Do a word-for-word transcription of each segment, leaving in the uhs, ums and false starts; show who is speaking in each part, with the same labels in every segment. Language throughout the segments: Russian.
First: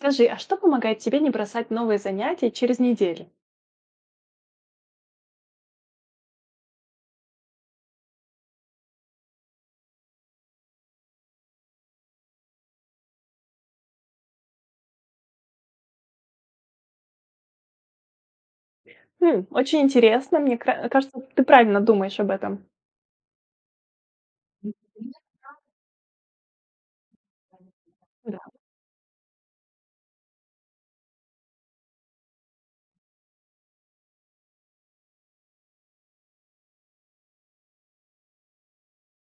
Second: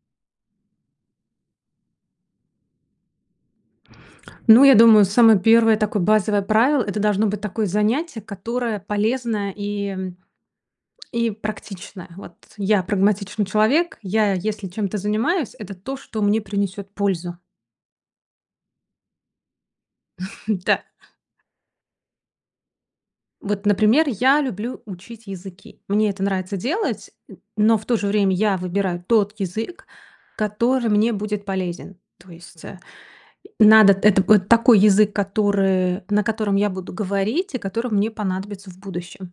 Speaker 1: Скажи, а что помогает тебе не бросать новые занятия через неделю?
Speaker 2: Ну я думаю, самое первое такое базовое правило- это должно быть такое занятие, которое полезное и, м, и практичное, вот. Я прагматичный человек. Я если чем-то занимаюсь, это то, что мне принесет пользу.
Speaker 1: Хм. Очень интересно, мне
Speaker 2: Да.
Speaker 1: кра кажется ты правильно думаешь об этом.
Speaker 2: Вот, например, я люблю учить
Speaker 1: [unintelligible]
Speaker 2: языки. Мне это нравится делать, н но в то же
Speaker 1: [unintelligible]
Speaker 2: время
Speaker 1: Да.
Speaker 2: я выбираю тот язык, который мне будет полезен. То есть, э, надо это от такой язык, который, на котором я буду говорить, и который мне понадобится в будущем.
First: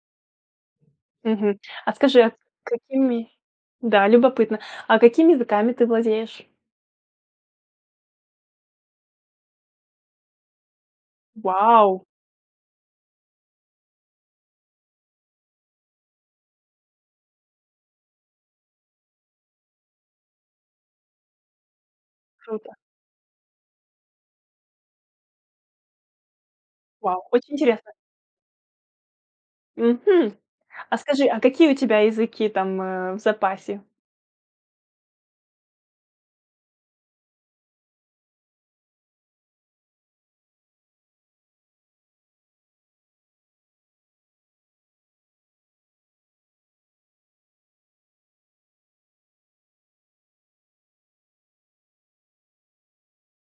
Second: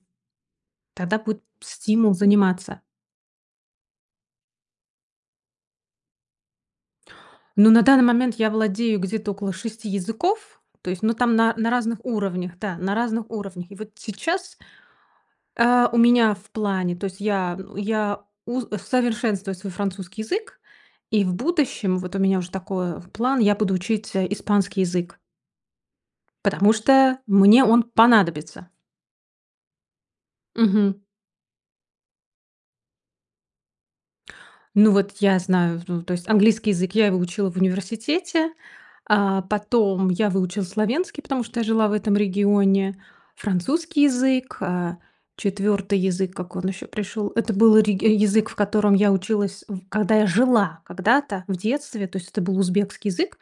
Speaker 2: Тогда будет
Speaker 1: Мгм. А,
Speaker 2: стимул
Speaker 1: скажи, а
Speaker 2: заниматься.
Speaker 1: какими Да, любопытно. А какими языками ты владеешь?
Speaker 2: Ну на данный момент я владею где-то около шести языков, то есть, но там на на разных
Speaker 1: Вау!
Speaker 2: уровнях, да, на разных уровнях. И вот сейчас. Э, у меня в плане, то есть я я у совершенствую свой французский язык. И в будущем вот у меня уже
Speaker 1: Круто.
Speaker 2: такое, план, я буду учить, э, испанский язык. Потому что
Speaker 1: Вау, очень
Speaker 2: мне он
Speaker 1: интересно!
Speaker 2: понадобится.
Speaker 1: Мгм. А
Speaker 2: Мгм.
Speaker 1: скажи, а какие у тебя языки там, э, в запасе?
Speaker 2: Ну вот я знаю, в ну то есть английский язык, я его учила в университете, а, потом я выучила словенский, потому что я жила в этом регионе, французский язык, э, четвертый язык как он еще пришел это был реги язык, в котором я училась в когда я жила, когда-то в детстве то есть это был узбекский язык,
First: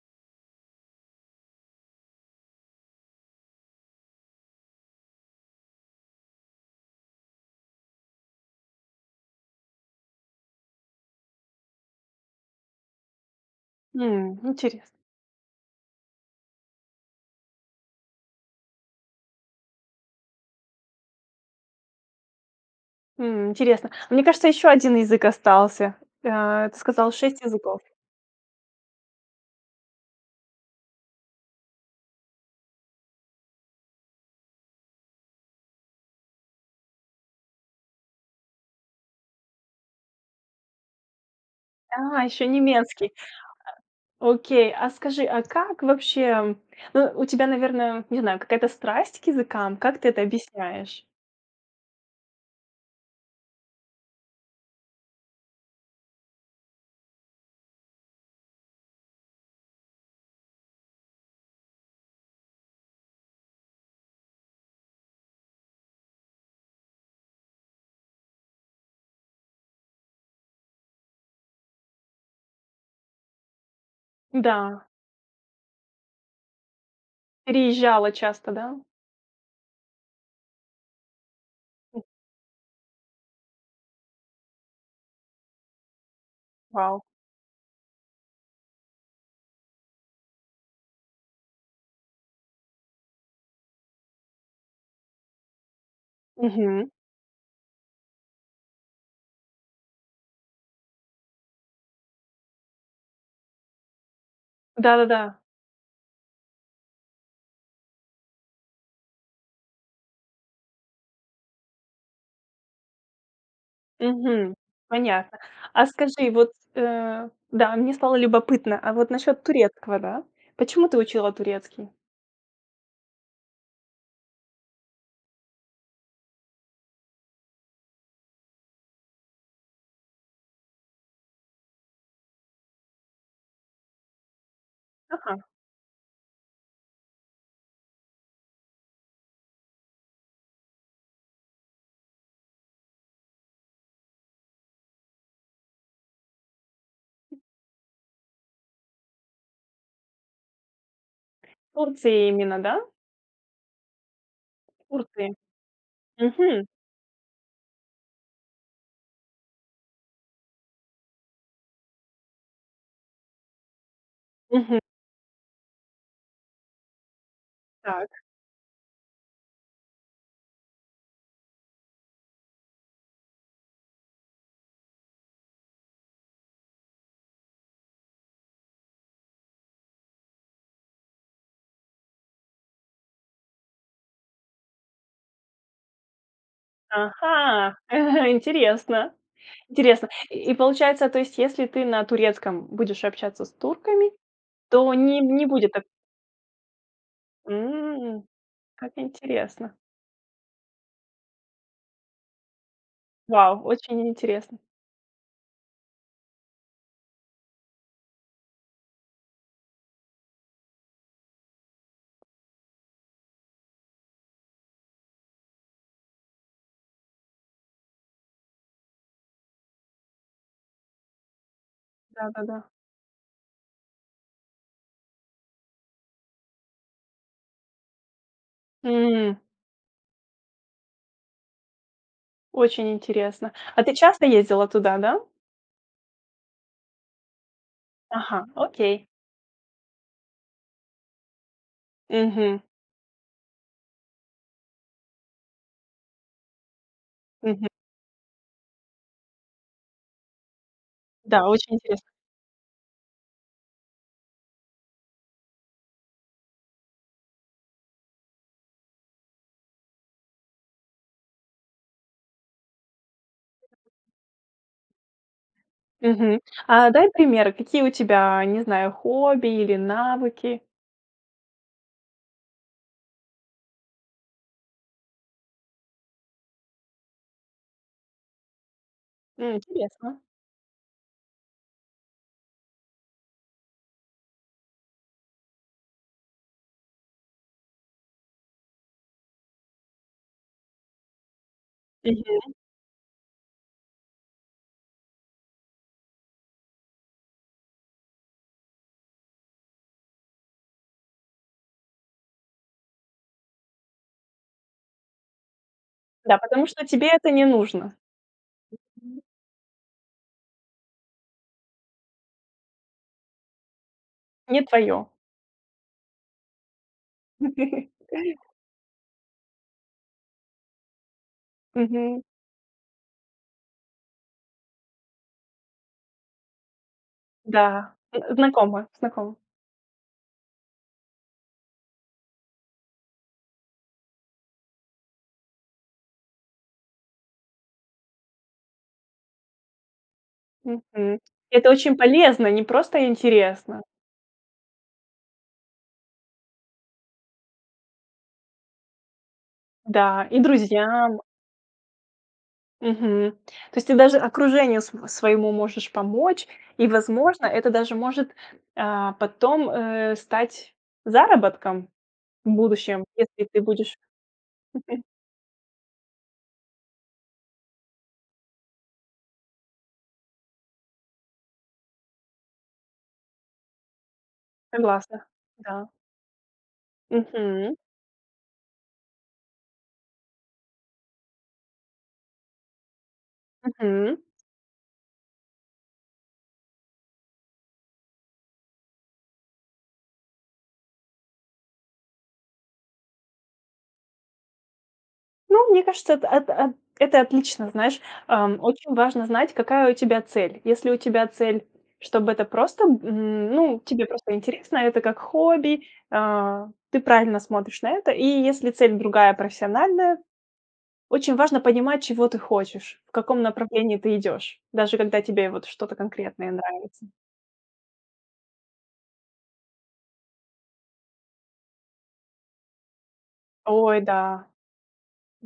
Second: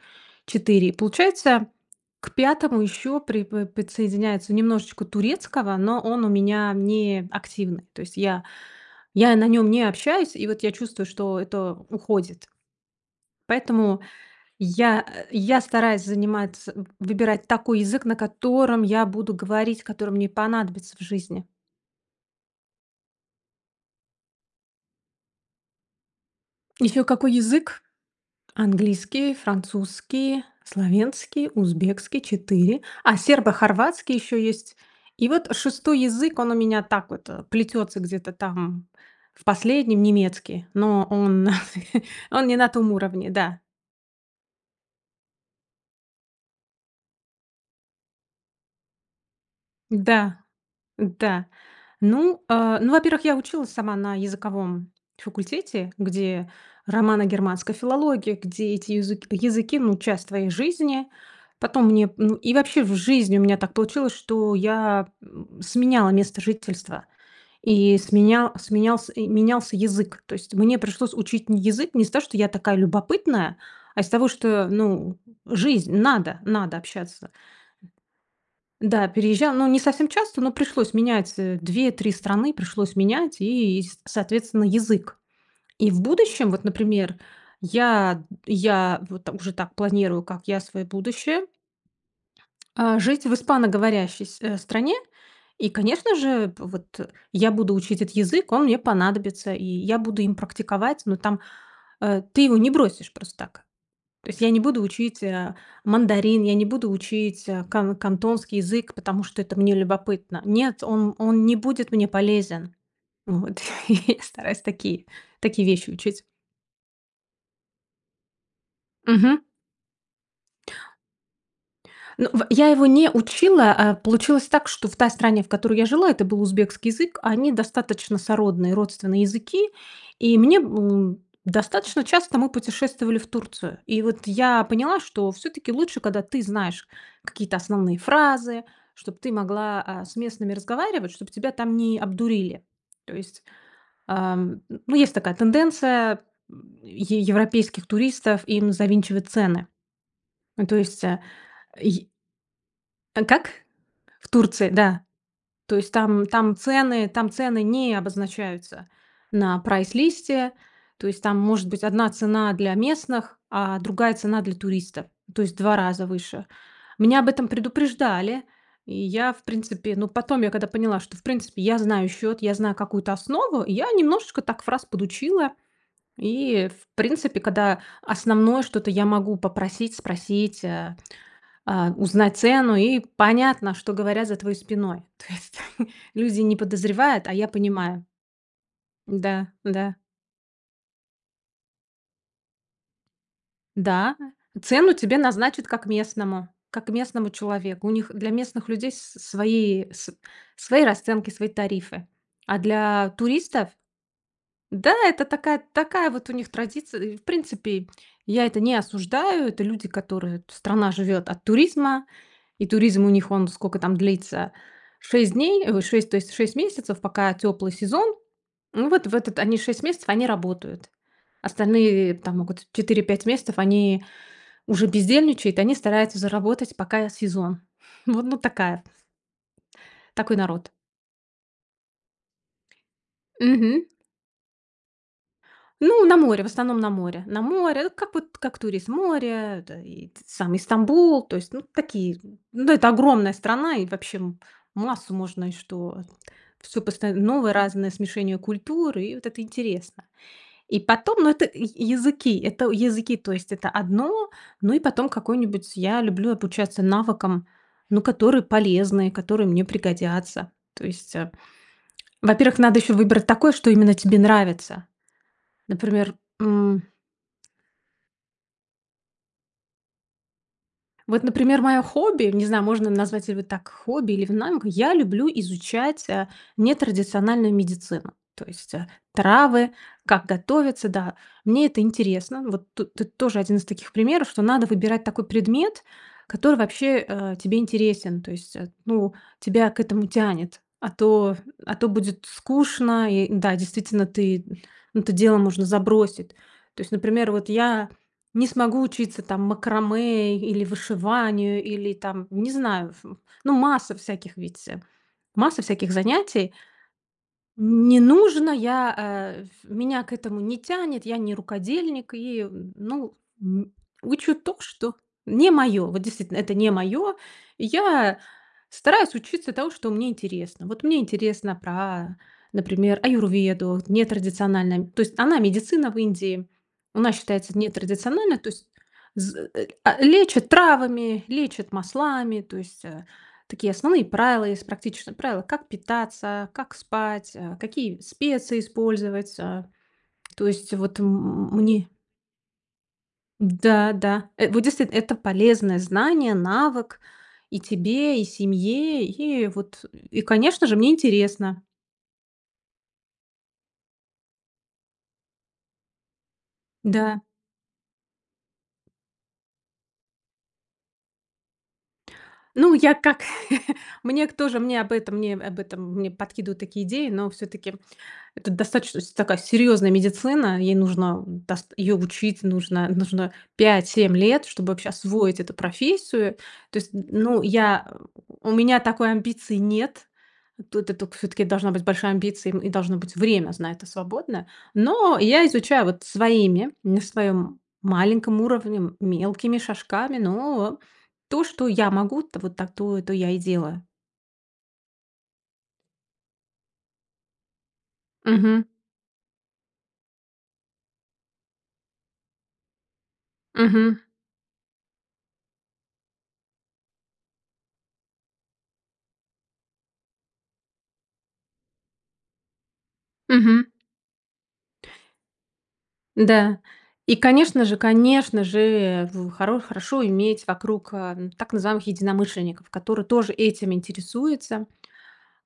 Speaker 2: четыре и получается к пятому еще припо подсоединяется немножечко турецкого, но он у меня неактивный. То есть я я на нем не общаюсь и вот я чувствую, что это уходит. Поэтому
Speaker 1: М, интерес
Speaker 2: я, э, я стараюсь заниматься, выбирать такой язык, на котором я буду говорить, который мне понадобится в жизни.
Speaker 1: М, интересно, мне кажется еще один язык остался, э, ты
Speaker 2: Еще
Speaker 1: сказал
Speaker 2: какой
Speaker 1: шесть
Speaker 2: язык?
Speaker 1: языков.
Speaker 2: Английский, французский, словенский, узбекский, четыре. А сербо-хорватский еще есть и вот шестой язык, он у меня так вот, э, плетется где-то там в последнем. Немецкий, но он,
Speaker 1: А, еще
Speaker 2: он не на том
Speaker 1: немецкий!
Speaker 2: уровне, да.
Speaker 1: Да. Окей, а, скажи, а как вообще, ну, у тебя наверное, не знаю какая-то страсть к языкам? Как ты это
Speaker 2: Да.
Speaker 1: объясняешь?
Speaker 2: Да ну, э, ну, во-первых, я училась сама на языковом факультете, где романо-германской филологии где эти юзык языки, ну часть твоей жизни. Потом мне, ну, и вообще в жизни у меня так получилось, что я, м, сменяла место жительства и сменя сменялся менялся язык. То есть мне пришлось учить не язык не с того, что я такая любопытная, а, из того, что
Speaker 1: Да.
Speaker 2: ну жизнь, надо, надо общаться.
Speaker 1: Переезжала часто, да?
Speaker 2: Да, переезжа но не совсем часто, но пришлось менять, э, две
Speaker 1: М.
Speaker 2: три страны пришлось менять и, и соответственно, язык. И в будущем, вот
Speaker 1: Вау!
Speaker 2: например, я, я, вот там уже так планирую, как я, свое будущее. Э, жить в испаноговорящей с э, стране и, конечно же вот,
Speaker 1: Мгм.
Speaker 2: э, я буду учить этот язык, он мне понадобится, и я буду им практиковать, но там, э, ты его не бросишь просто так. То есть я не буду
Speaker 1: Да, да,
Speaker 2: учить,
Speaker 1: да.
Speaker 2: а, мандарин, я не буду учить, а, кан кантонский язык, потому что это мне любопытно. Нет, он он не будет мне полезен. Вот и я
Speaker 1: Мгм.
Speaker 2: стараюсь такие
Speaker 1: Понятно,
Speaker 2: такие
Speaker 1: а,
Speaker 2: вещи учить.
Speaker 1: скажи вот, э, да, мне стало любопытно, а вот
Speaker 2: Мгм.
Speaker 1: насчет турецкого, да? Почему ты учила турецкий?
Speaker 2: Ну в я его не учила. А, получилось так, что в той стране, в которой я жила, это был узбекский язык. Они достаточно сородные, родственные языки, и мне, м, достаточно часто мы путешествовали в Турцию. И вот я поняла, что
Speaker 1: Ага.
Speaker 2: все-таки лучше, когда ты знаешь какие-то основные фразы, чтоб ты могла, а, с местными разговаривать, чтоб тебя там не обдурили. То есть, а, ну есть такая тенденция е европейских туристов им завинчивать цены. Ну то есть, э,
Speaker 1: В
Speaker 2: е
Speaker 1: Турции именно, да?
Speaker 2: А как? В Турции.
Speaker 1: В
Speaker 2: Да.
Speaker 1: Турции.
Speaker 2: То есть там, там
Speaker 1: Мгм.
Speaker 2: цены, там цены не обозначаются на прайс-листе. То есть там может быть одна цена для местных, а другая цена для
Speaker 1: Мгм.
Speaker 2: туристов, то есть в два раза выше. Меня об этом
Speaker 1: Так.
Speaker 2: предупреждали, и я в принципе, но потом я когда поняла, что в принципе я знаю счет, я знаю какую-то основу я немножечко так фраз подучила, и в принципе когда основное что-то я могу попросить спросить, э, а, узнать цену и понятно, что говорят за твоей спиной. То есть люди не подозревают, а я
Speaker 1: Ага,
Speaker 2: понимаю.
Speaker 1: э интересно.
Speaker 2: Да, да.
Speaker 1: Интересно. И получается то есть, если ты на турецком будешь общаться с турками
Speaker 2: Да,
Speaker 1: то
Speaker 2: цену тебе
Speaker 1: не не
Speaker 2: назначат
Speaker 1: будет так
Speaker 2: как местному, как местному человеку. У них
Speaker 1: М,
Speaker 2: для местных людей
Speaker 1: как
Speaker 2: с
Speaker 1: интересно.
Speaker 2: свои, с свои расценки, свои тарифы. А для
Speaker 1: Вау,
Speaker 2: туристов.
Speaker 1: очень интересно.
Speaker 2: Да, это такая, такая вот у них традиция. И, в принципе, я это не осуждаю. Это люди которые, страна живет от туризма. И туризм у них он сколько там длится шесть дней, ой, шесть, то есть шесть месяцев, пока теплый сезон. Ну вот в это, они шесть месяцев, они работают. Остальные
Speaker 1: Да,
Speaker 2: там
Speaker 1: да,
Speaker 2: могут
Speaker 1: да.
Speaker 2: четыре пять месяцев они уже бездельничают, они стараются заработать, пока сезон. Вот, ну такая.
Speaker 1: М.
Speaker 2: Такой народ.
Speaker 1: Очень интересно.
Speaker 2: Мгм.
Speaker 1: А ты часто ездила туда, да?
Speaker 2: Ну, на море в основном, на море, на море, как вот
Speaker 1: Ага.
Speaker 2: как турист
Speaker 1: Окей.
Speaker 2: море, да, и сам, и Стамбул то есть ну такие,
Speaker 1: Мгм.
Speaker 2: ну это огромная страна и вообще м массу можно и что всё поста новое
Speaker 1: Мгм.
Speaker 2: разное смешение культур, и вот это интересно. И потом, ну
Speaker 1: Да,
Speaker 2: это
Speaker 1: очень интересно.
Speaker 2: языки, это языки то есть это одно. Ну и потом какой-нибудь, я люблю обучаться навыкам, ну, которые полезны, которые мне пригодятся. То есть, э, во-первых, надо еще выбрать такой, что
Speaker 1: [unintelligible]
Speaker 2: именно тебе нравится. Например,
Speaker 1: Мгм.
Speaker 2: м.
Speaker 1: А дай примеры какие у тебя, не знаю хобби или навыки?
Speaker 2: Вот, например, мое хобби, не знаю, можно назвать ли вы так хобби или в найме, к я люблю изучать, э, нетрадициональную медицину. То есть, э,
Speaker 1: М,
Speaker 2: травы,
Speaker 1: интересно.
Speaker 2: как готовиться, да, мне это интересно. Вот тут ты тоже один из таких примеров, что надо выбирать такой предмет, который вообще, э, тебе интересен, то есть, эт ну тебя к этому тянет, а то, а то будет
Speaker 1: Мгм.
Speaker 2: скучно и да, действительно, ты ну это дело можно забросить. То есть, например, вот я не смогу учиться там макраме или вышиванию, или там не знаю ф ну масса всяких ведь, э. Масса всяких
Speaker 1: Да,
Speaker 2: занятий.
Speaker 1: потому что тебе это не нужно.
Speaker 2: Не нужно, я,
Speaker 1: [unintelligible]
Speaker 2: э, ф меня к этому не тянет, я не рукодельник и ну, м, учу то,
Speaker 1: Не
Speaker 2: что
Speaker 1: твое.
Speaker 2: не моё. Вот, действительно, это не моё. Я стараюсь учиться тому, что мне интересно. Вот мне интересно про,
Speaker 1: Мгм.
Speaker 2: например, аюрведу нетрадициональная То есть она медицина в Индии. Она считается
Speaker 1: Да, зн
Speaker 2: нетрадициональной, то есть
Speaker 1: знакомо, знакомо.
Speaker 2: з а, лечат травами, лечат маслами, то есть, э, такие основные правила, есть практичные правила, как питаться, а, как спать, э, какие специи использовать. Э, то есть вот
Speaker 1: Мгм.
Speaker 2: м
Speaker 1: Это
Speaker 2: мне
Speaker 1: очень полезно, не просто интересно.
Speaker 2: Да, да, э, вот действительно, это полезное знание, навык и тебе, и семье и вот, э, и
Speaker 1: Да, и
Speaker 2: конечно же, мне
Speaker 1: друзьям.
Speaker 2: интересно.
Speaker 1: Мгм. То есть ты даже окружению свое своему можешь помочь, и
Speaker 2: Да.
Speaker 1: возможно это даже может, э, потом, э, стать заработком в
Speaker 2: Ну я
Speaker 1: будущем
Speaker 2: как,
Speaker 1: если ты будешь
Speaker 2: мне к тоже мне об
Speaker 1: Мгм.
Speaker 2: этом мне об этом мне подкидывают такие идеи, но все-таки это достаточно с такая серьезная медицина, ей нужно дас её учить, нужно, нужно пять семь лет, чтобы вообще
Speaker 1: Согласна,
Speaker 2: освоить эту
Speaker 1: да.
Speaker 2: профессию. То есть, ну
Speaker 1: Мгм.
Speaker 2: я, у меня такой амбиции нет. Тут эту все-таки должна быть большая амбиции, и должно быть время с на это
Speaker 1: Мгм.
Speaker 2: свободное. Но я изучаю вот своими, на своем маленьком уровне, мелкими шажками но то, что я могу, вот та то, то я и делаю.
Speaker 1: Ну, мне кажется это, эт эт это отлично, знаешь, э,
Speaker 2: Мгм.
Speaker 1: очень важно знать, какая у тебя цель. Если у тебя цель чтобы это просто, м, ну
Speaker 2: Мгм.
Speaker 1: тебе просто интересно, это как хобби, а, ты правильно смотришь на это, и если цель другая профессиональная, очень важно понимать чего ты хочешь, в каком
Speaker 2: Мгм.
Speaker 1: направлении ты идешь, даже когда тебе вот что-то конкретное
Speaker 2: Да,
Speaker 1: нравится.
Speaker 2: и конечно же, конечно же, в хоро хорошо иметь вокруг, а, так называемых единомышленников, которые тоже этим
Speaker 1: Ой, да!
Speaker 2: интересуются.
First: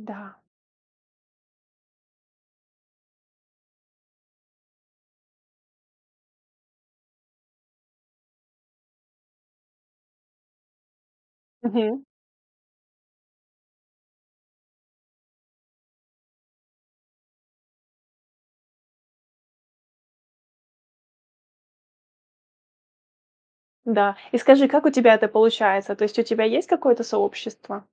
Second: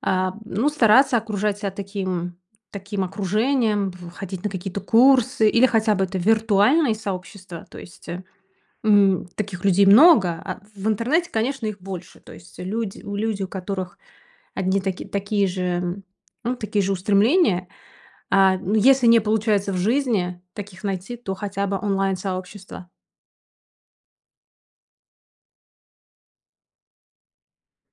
Speaker 2: А, ну стараться окружать себя таким таким окружением, б ходить на какие-то курсы или хотя бы это виртуальные сообщества. То есть, э, м, таких людей много, а в интернете, конечно, их
Speaker 1: Мгм.
Speaker 2: больше. То есть люди у люди, у которых одни таки такие же, ну такие же устремления, а, ну если не получается в жизни таких найти, то хотя бы онлайн-сообщество.
Speaker 1: Да. И скажи, как у тебя это получается? То есть у тебя есть какое-то сообщество?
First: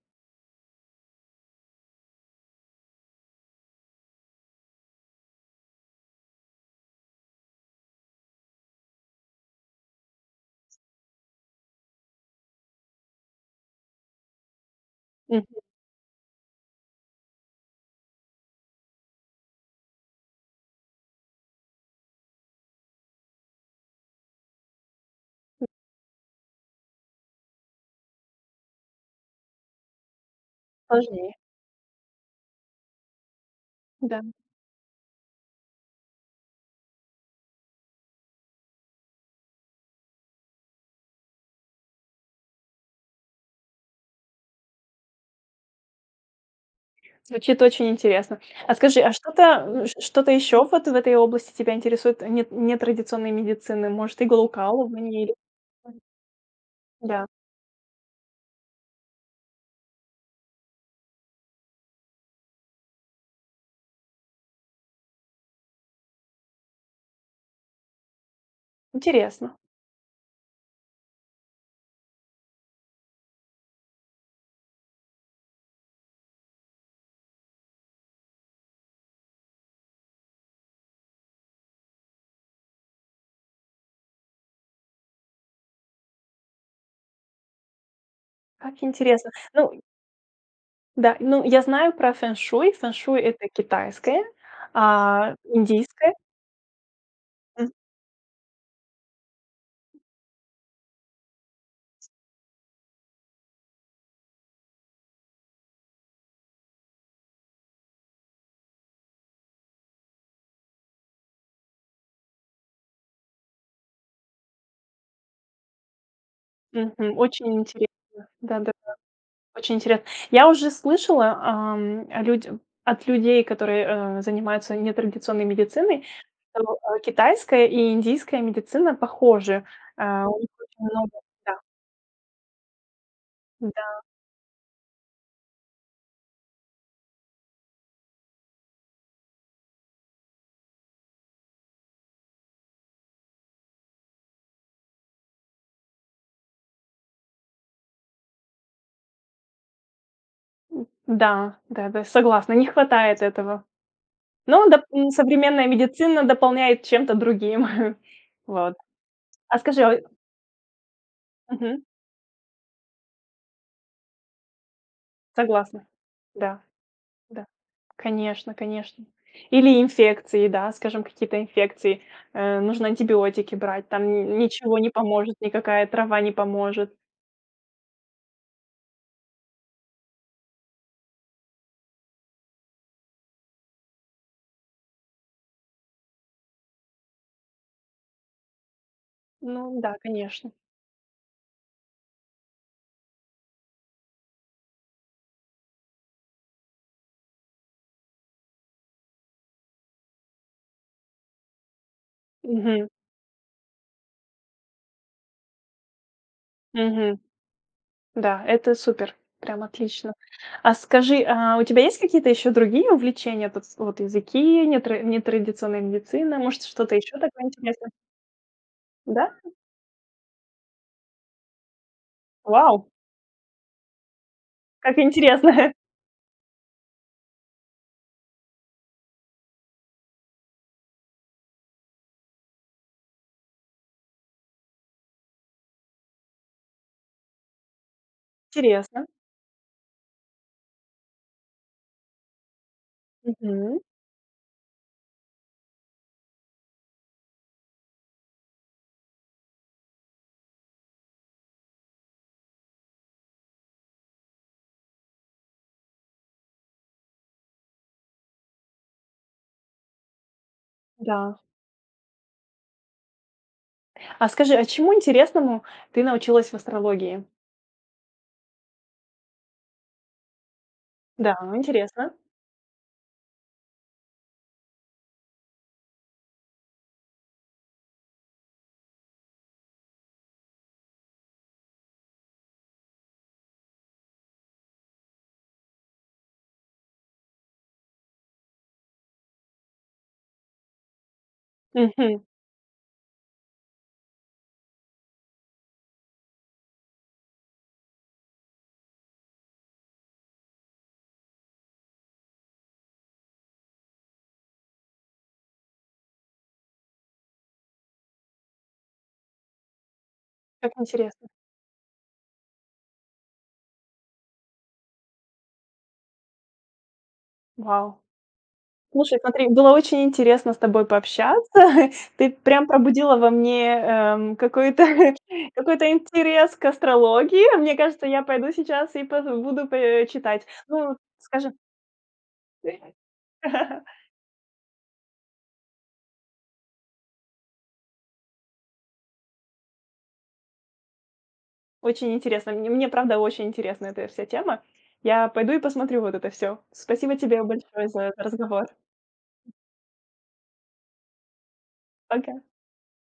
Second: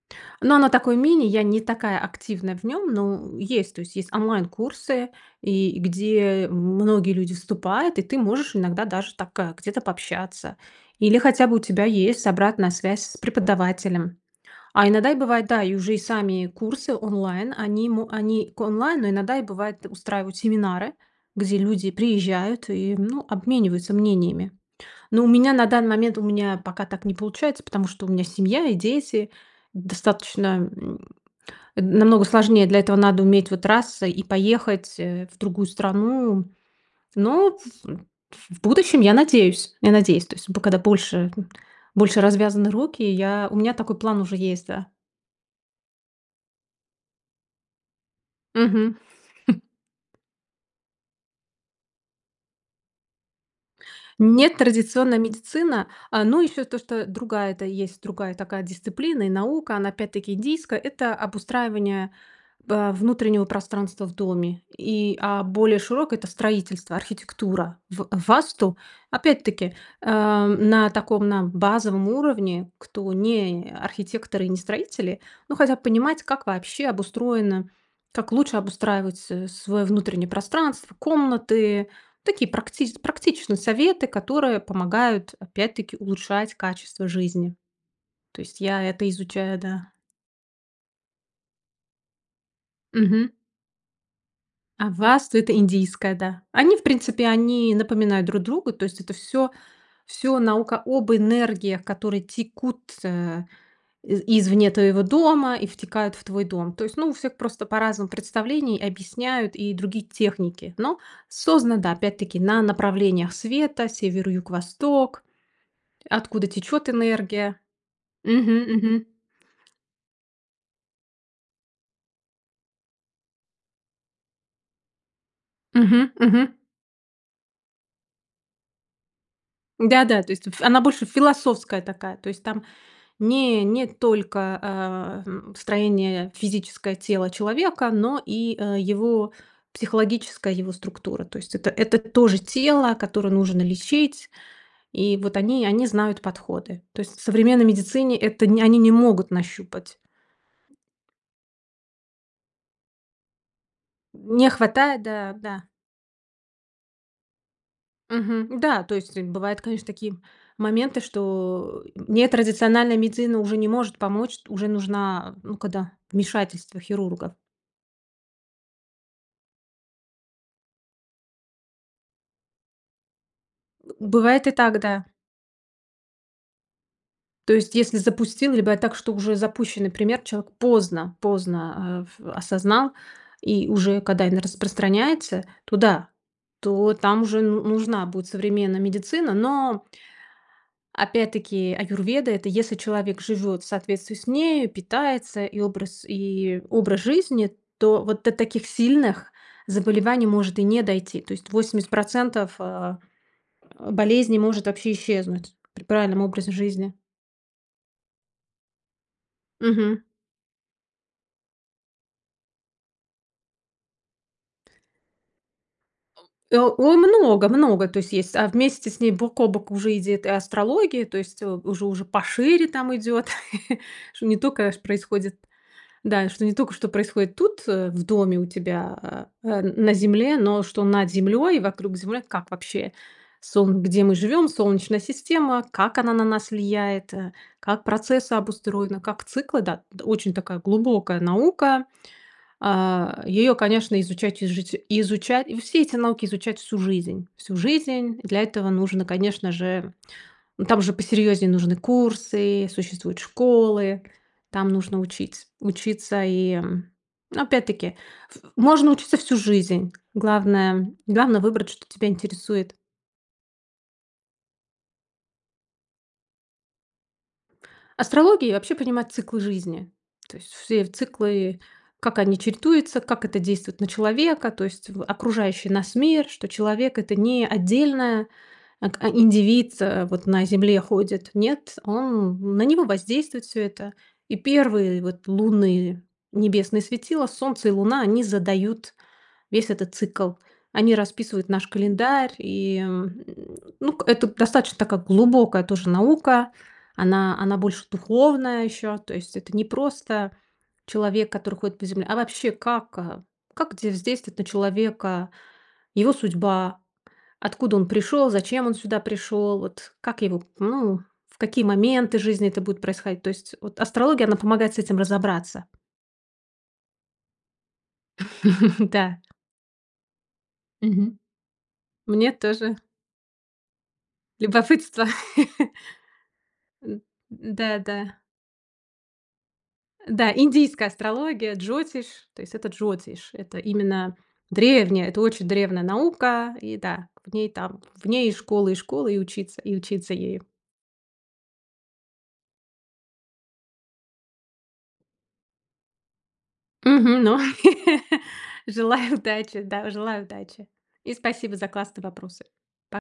Speaker 2: Но она такой мини. Я не такая активная в нём, ну, есть, то есть есть онлайн курсы, и где многие люди вступают, и ты можешь иногда даже так где-то пообщаться. Или хотя бы у тебя есть обратная связь с преподавателем. А иногда и бывает,
Speaker 1: Мгм.
Speaker 2: да, и уже и сами курсы онлайн, они мо они к онлайн, но иногда и, бывает, устраивают семинары, где люди приезжают и, ну, обмениваются мнениями. Ну, у меня на данный момент у меня пока так не получается, потому что у меня семья и дети. Достаточно, м,
Speaker 1: Важнее.
Speaker 2: э, намного сложнее. Для этого надо уметь вот раз-
Speaker 1: Да.
Speaker 2: и поехать, э, в другую страну. Ну, в в будущем, я надеюсь я надеюсь, то есть б когда больше больше развязаны руки, я у меня такой план уже есть, да.
Speaker 1: Звучит очень интересно. А
Speaker 2: Мгм.
Speaker 1: скажи, а что-то ш что-то еще в этой области тебя интересует нет нетрадиционной медицины? Может,
Speaker 2: Нетрадиционная
Speaker 1: иглоукалывание или
Speaker 2: медицина, э, ну, еще то, что-то
Speaker 1: Да.
Speaker 2: другая-то есть другая такая дисциплина и наука, она, опять-таки, индийская, это обустраивание, э, внутреннего пространства в доме. И а более широкое- это строительство, архитектура. В Васту,
Speaker 1: Интересно.
Speaker 2: опять-таки, э, на таком на базовом уровне, кто не архитекторы и не строители, но хотят понимать, как вообще обустроено, как лучше обустраивать с свое внутреннее пространство, комнаты, такие практич практичные советы, которые помогают, опять-таки, улучшать качество жизни. То есть
Speaker 1: Как
Speaker 2: я это
Speaker 1: интересно.
Speaker 2: изучаю,
Speaker 1: Ну й
Speaker 2: да.
Speaker 1: Да. Ну, я знаю про фэншуй. Фэншуй-
Speaker 2: Мгм.
Speaker 1: это китайское,
Speaker 2: А
Speaker 1: а
Speaker 2: Васту- это
Speaker 1: индийское?
Speaker 2: индийское, да. Они, в принципе,
Speaker 1: М.
Speaker 2: они напоминают друг друга, то есть это всё всё наука об энергиях, которые текут, э, из извне твоего дома и втекают в твой дом. То есть, ну, у всех просто по-разному представлений, объясняют и другие техники. Но создана, да, опять-таки, на направлениях света: север, юг, восток, откуда течет
Speaker 1: Мгм. Очень
Speaker 2: энергия.
Speaker 1: интересно.
Speaker 2: Мгм,
Speaker 1: Да, да, да.
Speaker 2: мгм.
Speaker 1: Очень интере Я уже слышала, ам, людь от людей, которые, э, занимаются нетрадиционной медициной,
Speaker 2: Мгм, мгм.
Speaker 1: что, э, китайская и индийская медицина похожи.
Speaker 2: Да-да,
Speaker 1: Э,
Speaker 2: то
Speaker 1: у
Speaker 2: есть
Speaker 1: них
Speaker 2: ф она
Speaker 1: очень
Speaker 2: больше
Speaker 1: много Да.
Speaker 2: философская такая. То есть там не не
Speaker 1: Да.
Speaker 2: только, э, м, строение физическое тела человека, но и, э, его психологическая его структура. То есть это это тоже тело, которое нужно лечить, и вот они они знают подходы. То есть в современной медицине это нь они не могут нащупать.
Speaker 1: М, да. Да, да, согласна, не хватает этого,
Speaker 2: Не
Speaker 1: но доп
Speaker 2: хватает,
Speaker 1: м,
Speaker 2: да, да.
Speaker 1: современная медицина дополняет чем-то другим.
Speaker 2: Мгм,
Speaker 1: Вот.
Speaker 2: Да, то есть, э,
Speaker 1: А
Speaker 2: бывают,
Speaker 1: скажи,
Speaker 2: конечно,
Speaker 1: а
Speaker 2: такие моменты,
Speaker 1: Мгм.
Speaker 2: что нетрадициональная медицина уже не может помочь, уже нужна, э, ну,
Speaker 1: Согласна,
Speaker 2: когда
Speaker 1: да,
Speaker 2: вмешательство хирургов.
Speaker 1: да. Конечно, конечно. Или инфекции, да, скажем, какие-то инфекции, э, нужно антибиотики брать, там н
Speaker 2: Бывает и так,
Speaker 1: ничего не
Speaker 2: да.
Speaker 1: поможет, никакая трава не поможет.
Speaker 2: То есть если запустил, либо так, что уже запущенный пример, человек поздно поздно, эв осознал, и уже когда эн распространяется, то да, то там уже ну нужна будет современная медицина,
Speaker 1: Ну
Speaker 2: но
Speaker 1: да, конечно.
Speaker 2: опять-таки, аюрведа- это если человек живёт в соответствии с ней, питается- и образ и образ жизни, то вот до таких сильных заболеваний может и не дойти. То есть восемьдесят процентов,
Speaker 1: Мгм.
Speaker 2: э, болезней может вообще исчезнуть при правильном образе жизни.
Speaker 1: Мгм. Да, это супер, прям
Speaker 2: Мгм.
Speaker 1: отлично. А скажи, а у тебя есть какие-то еще другие увлечения? Потс вот языки, нетра нетрадиционная медицина, может,
Speaker 2: О, о,
Speaker 1: что-то еще такое
Speaker 2: много, много,
Speaker 1: интересное?
Speaker 2: то есть есть. А вместе с ней
Speaker 1: Да.
Speaker 2: бок о бок уже идёт и астрология, то есть, э, уже уже пошире
Speaker 1: Вау!
Speaker 2: там идёт, что не только ш
Speaker 1: Как
Speaker 2: происходит,
Speaker 1: интересно!
Speaker 2: да, что не только что происходит тут, э, в доме у тебя, э, э, на земле, но что над землей и вокруг земли. Как вообще солн где мы живем, солнечная система, как она на нас влияет, э, как процессы обустроены,
Speaker 1: Интересно.
Speaker 2: как циклы, да. Очень такая глубокая наука. Э, её,
Speaker 1: Мгм.
Speaker 2: конечно, изучать и ижуч и изучать. И все эти науки изучать всю жизнь всю жизнь. Для этого нужно, конечно же, там уже посерьезнее нужны курсы, существуют школы, там нужно учиться, учиться. И, опять-таки, в можно учиться всю жизнь, главное главное-
Speaker 1: Да.
Speaker 2: выбрать, что тебя интересует.
Speaker 1: А скажи, а чему интересному ты научилась в астрологии?
Speaker 2: Астрология вообще понимает циклы жизни. То есть все
Speaker 1: Да,
Speaker 2: циклы,
Speaker 1: интересно.
Speaker 2: как они чередуются, как это действует на человека, то есть в окружающий нас мир, что человек- это не отдельная ат а индивид, э, вот на Земле ходит. Нет, он на него воздействует всё это. И первые вот лунные небесные светила, Солнце и Луна, они задают весь этот цикл. Они расписывают наш
Speaker 1: Мгм.
Speaker 2: календарь. И, ну к это достаточно такая глубокая тоже наука. Она она больше духовная ещё. То есть это не просто человек, который ходит по земле, а вообще как, э как де воздействовует на человека его судьба, откуда он пришёл, зачем он сюда пришёл, вот как его,
Speaker 1: Как
Speaker 2: ну,
Speaker 1: интересно.
Speaker 2: в какие моменты жизни это будет происходить. То есть вот астрология, она помогает с этим разобраться.
Speaker 1: Вау.
Speaker 2: Да.
Speaker 1: Слушай, смотри, было очень интересно с тобой
Speaker 2: Мгм.
Speaker 1: пообщаться, ты
Speaker 2: Мне
Speaker 1: прям
Speaker 2: тоже.
Speaker 1: пробудила во мне, эм, какой-то
Speaker 2: Любопытство.
Speaker 1: какой-то интерес к астрологии, мне
Speaker 2: Да
Speaker 1: кажется
Speaker 2: да.
Speaker 1: я пойду сейчас и пот буду п э,
Speaker 2: Да,
Speaker 1: читать.
Speaker 2: индийская
Speaker 1: Ну,
Speaker 2: астрология,
Speaker 1: скажи
Speaker 2: джотиш, то есть это джотиш. Это именно древняя, это очень древняя наука, и да, в ней там в ней и школы, и школы, и учиться и учиться ею.
Speaker 1: Очень интересно, мн мне правда очень интересна эта вся тема. Я пойду и посмотрю вот это всё. Спасибо
Speaker 2: Мгм, но
Speaker 1: тебе большое за это разговор.
Speaker 2: Желаю удачи! Да, желаю удачи! И спасибо за классные
Speaker 1: Пока.
Speaker 2: вопросы! По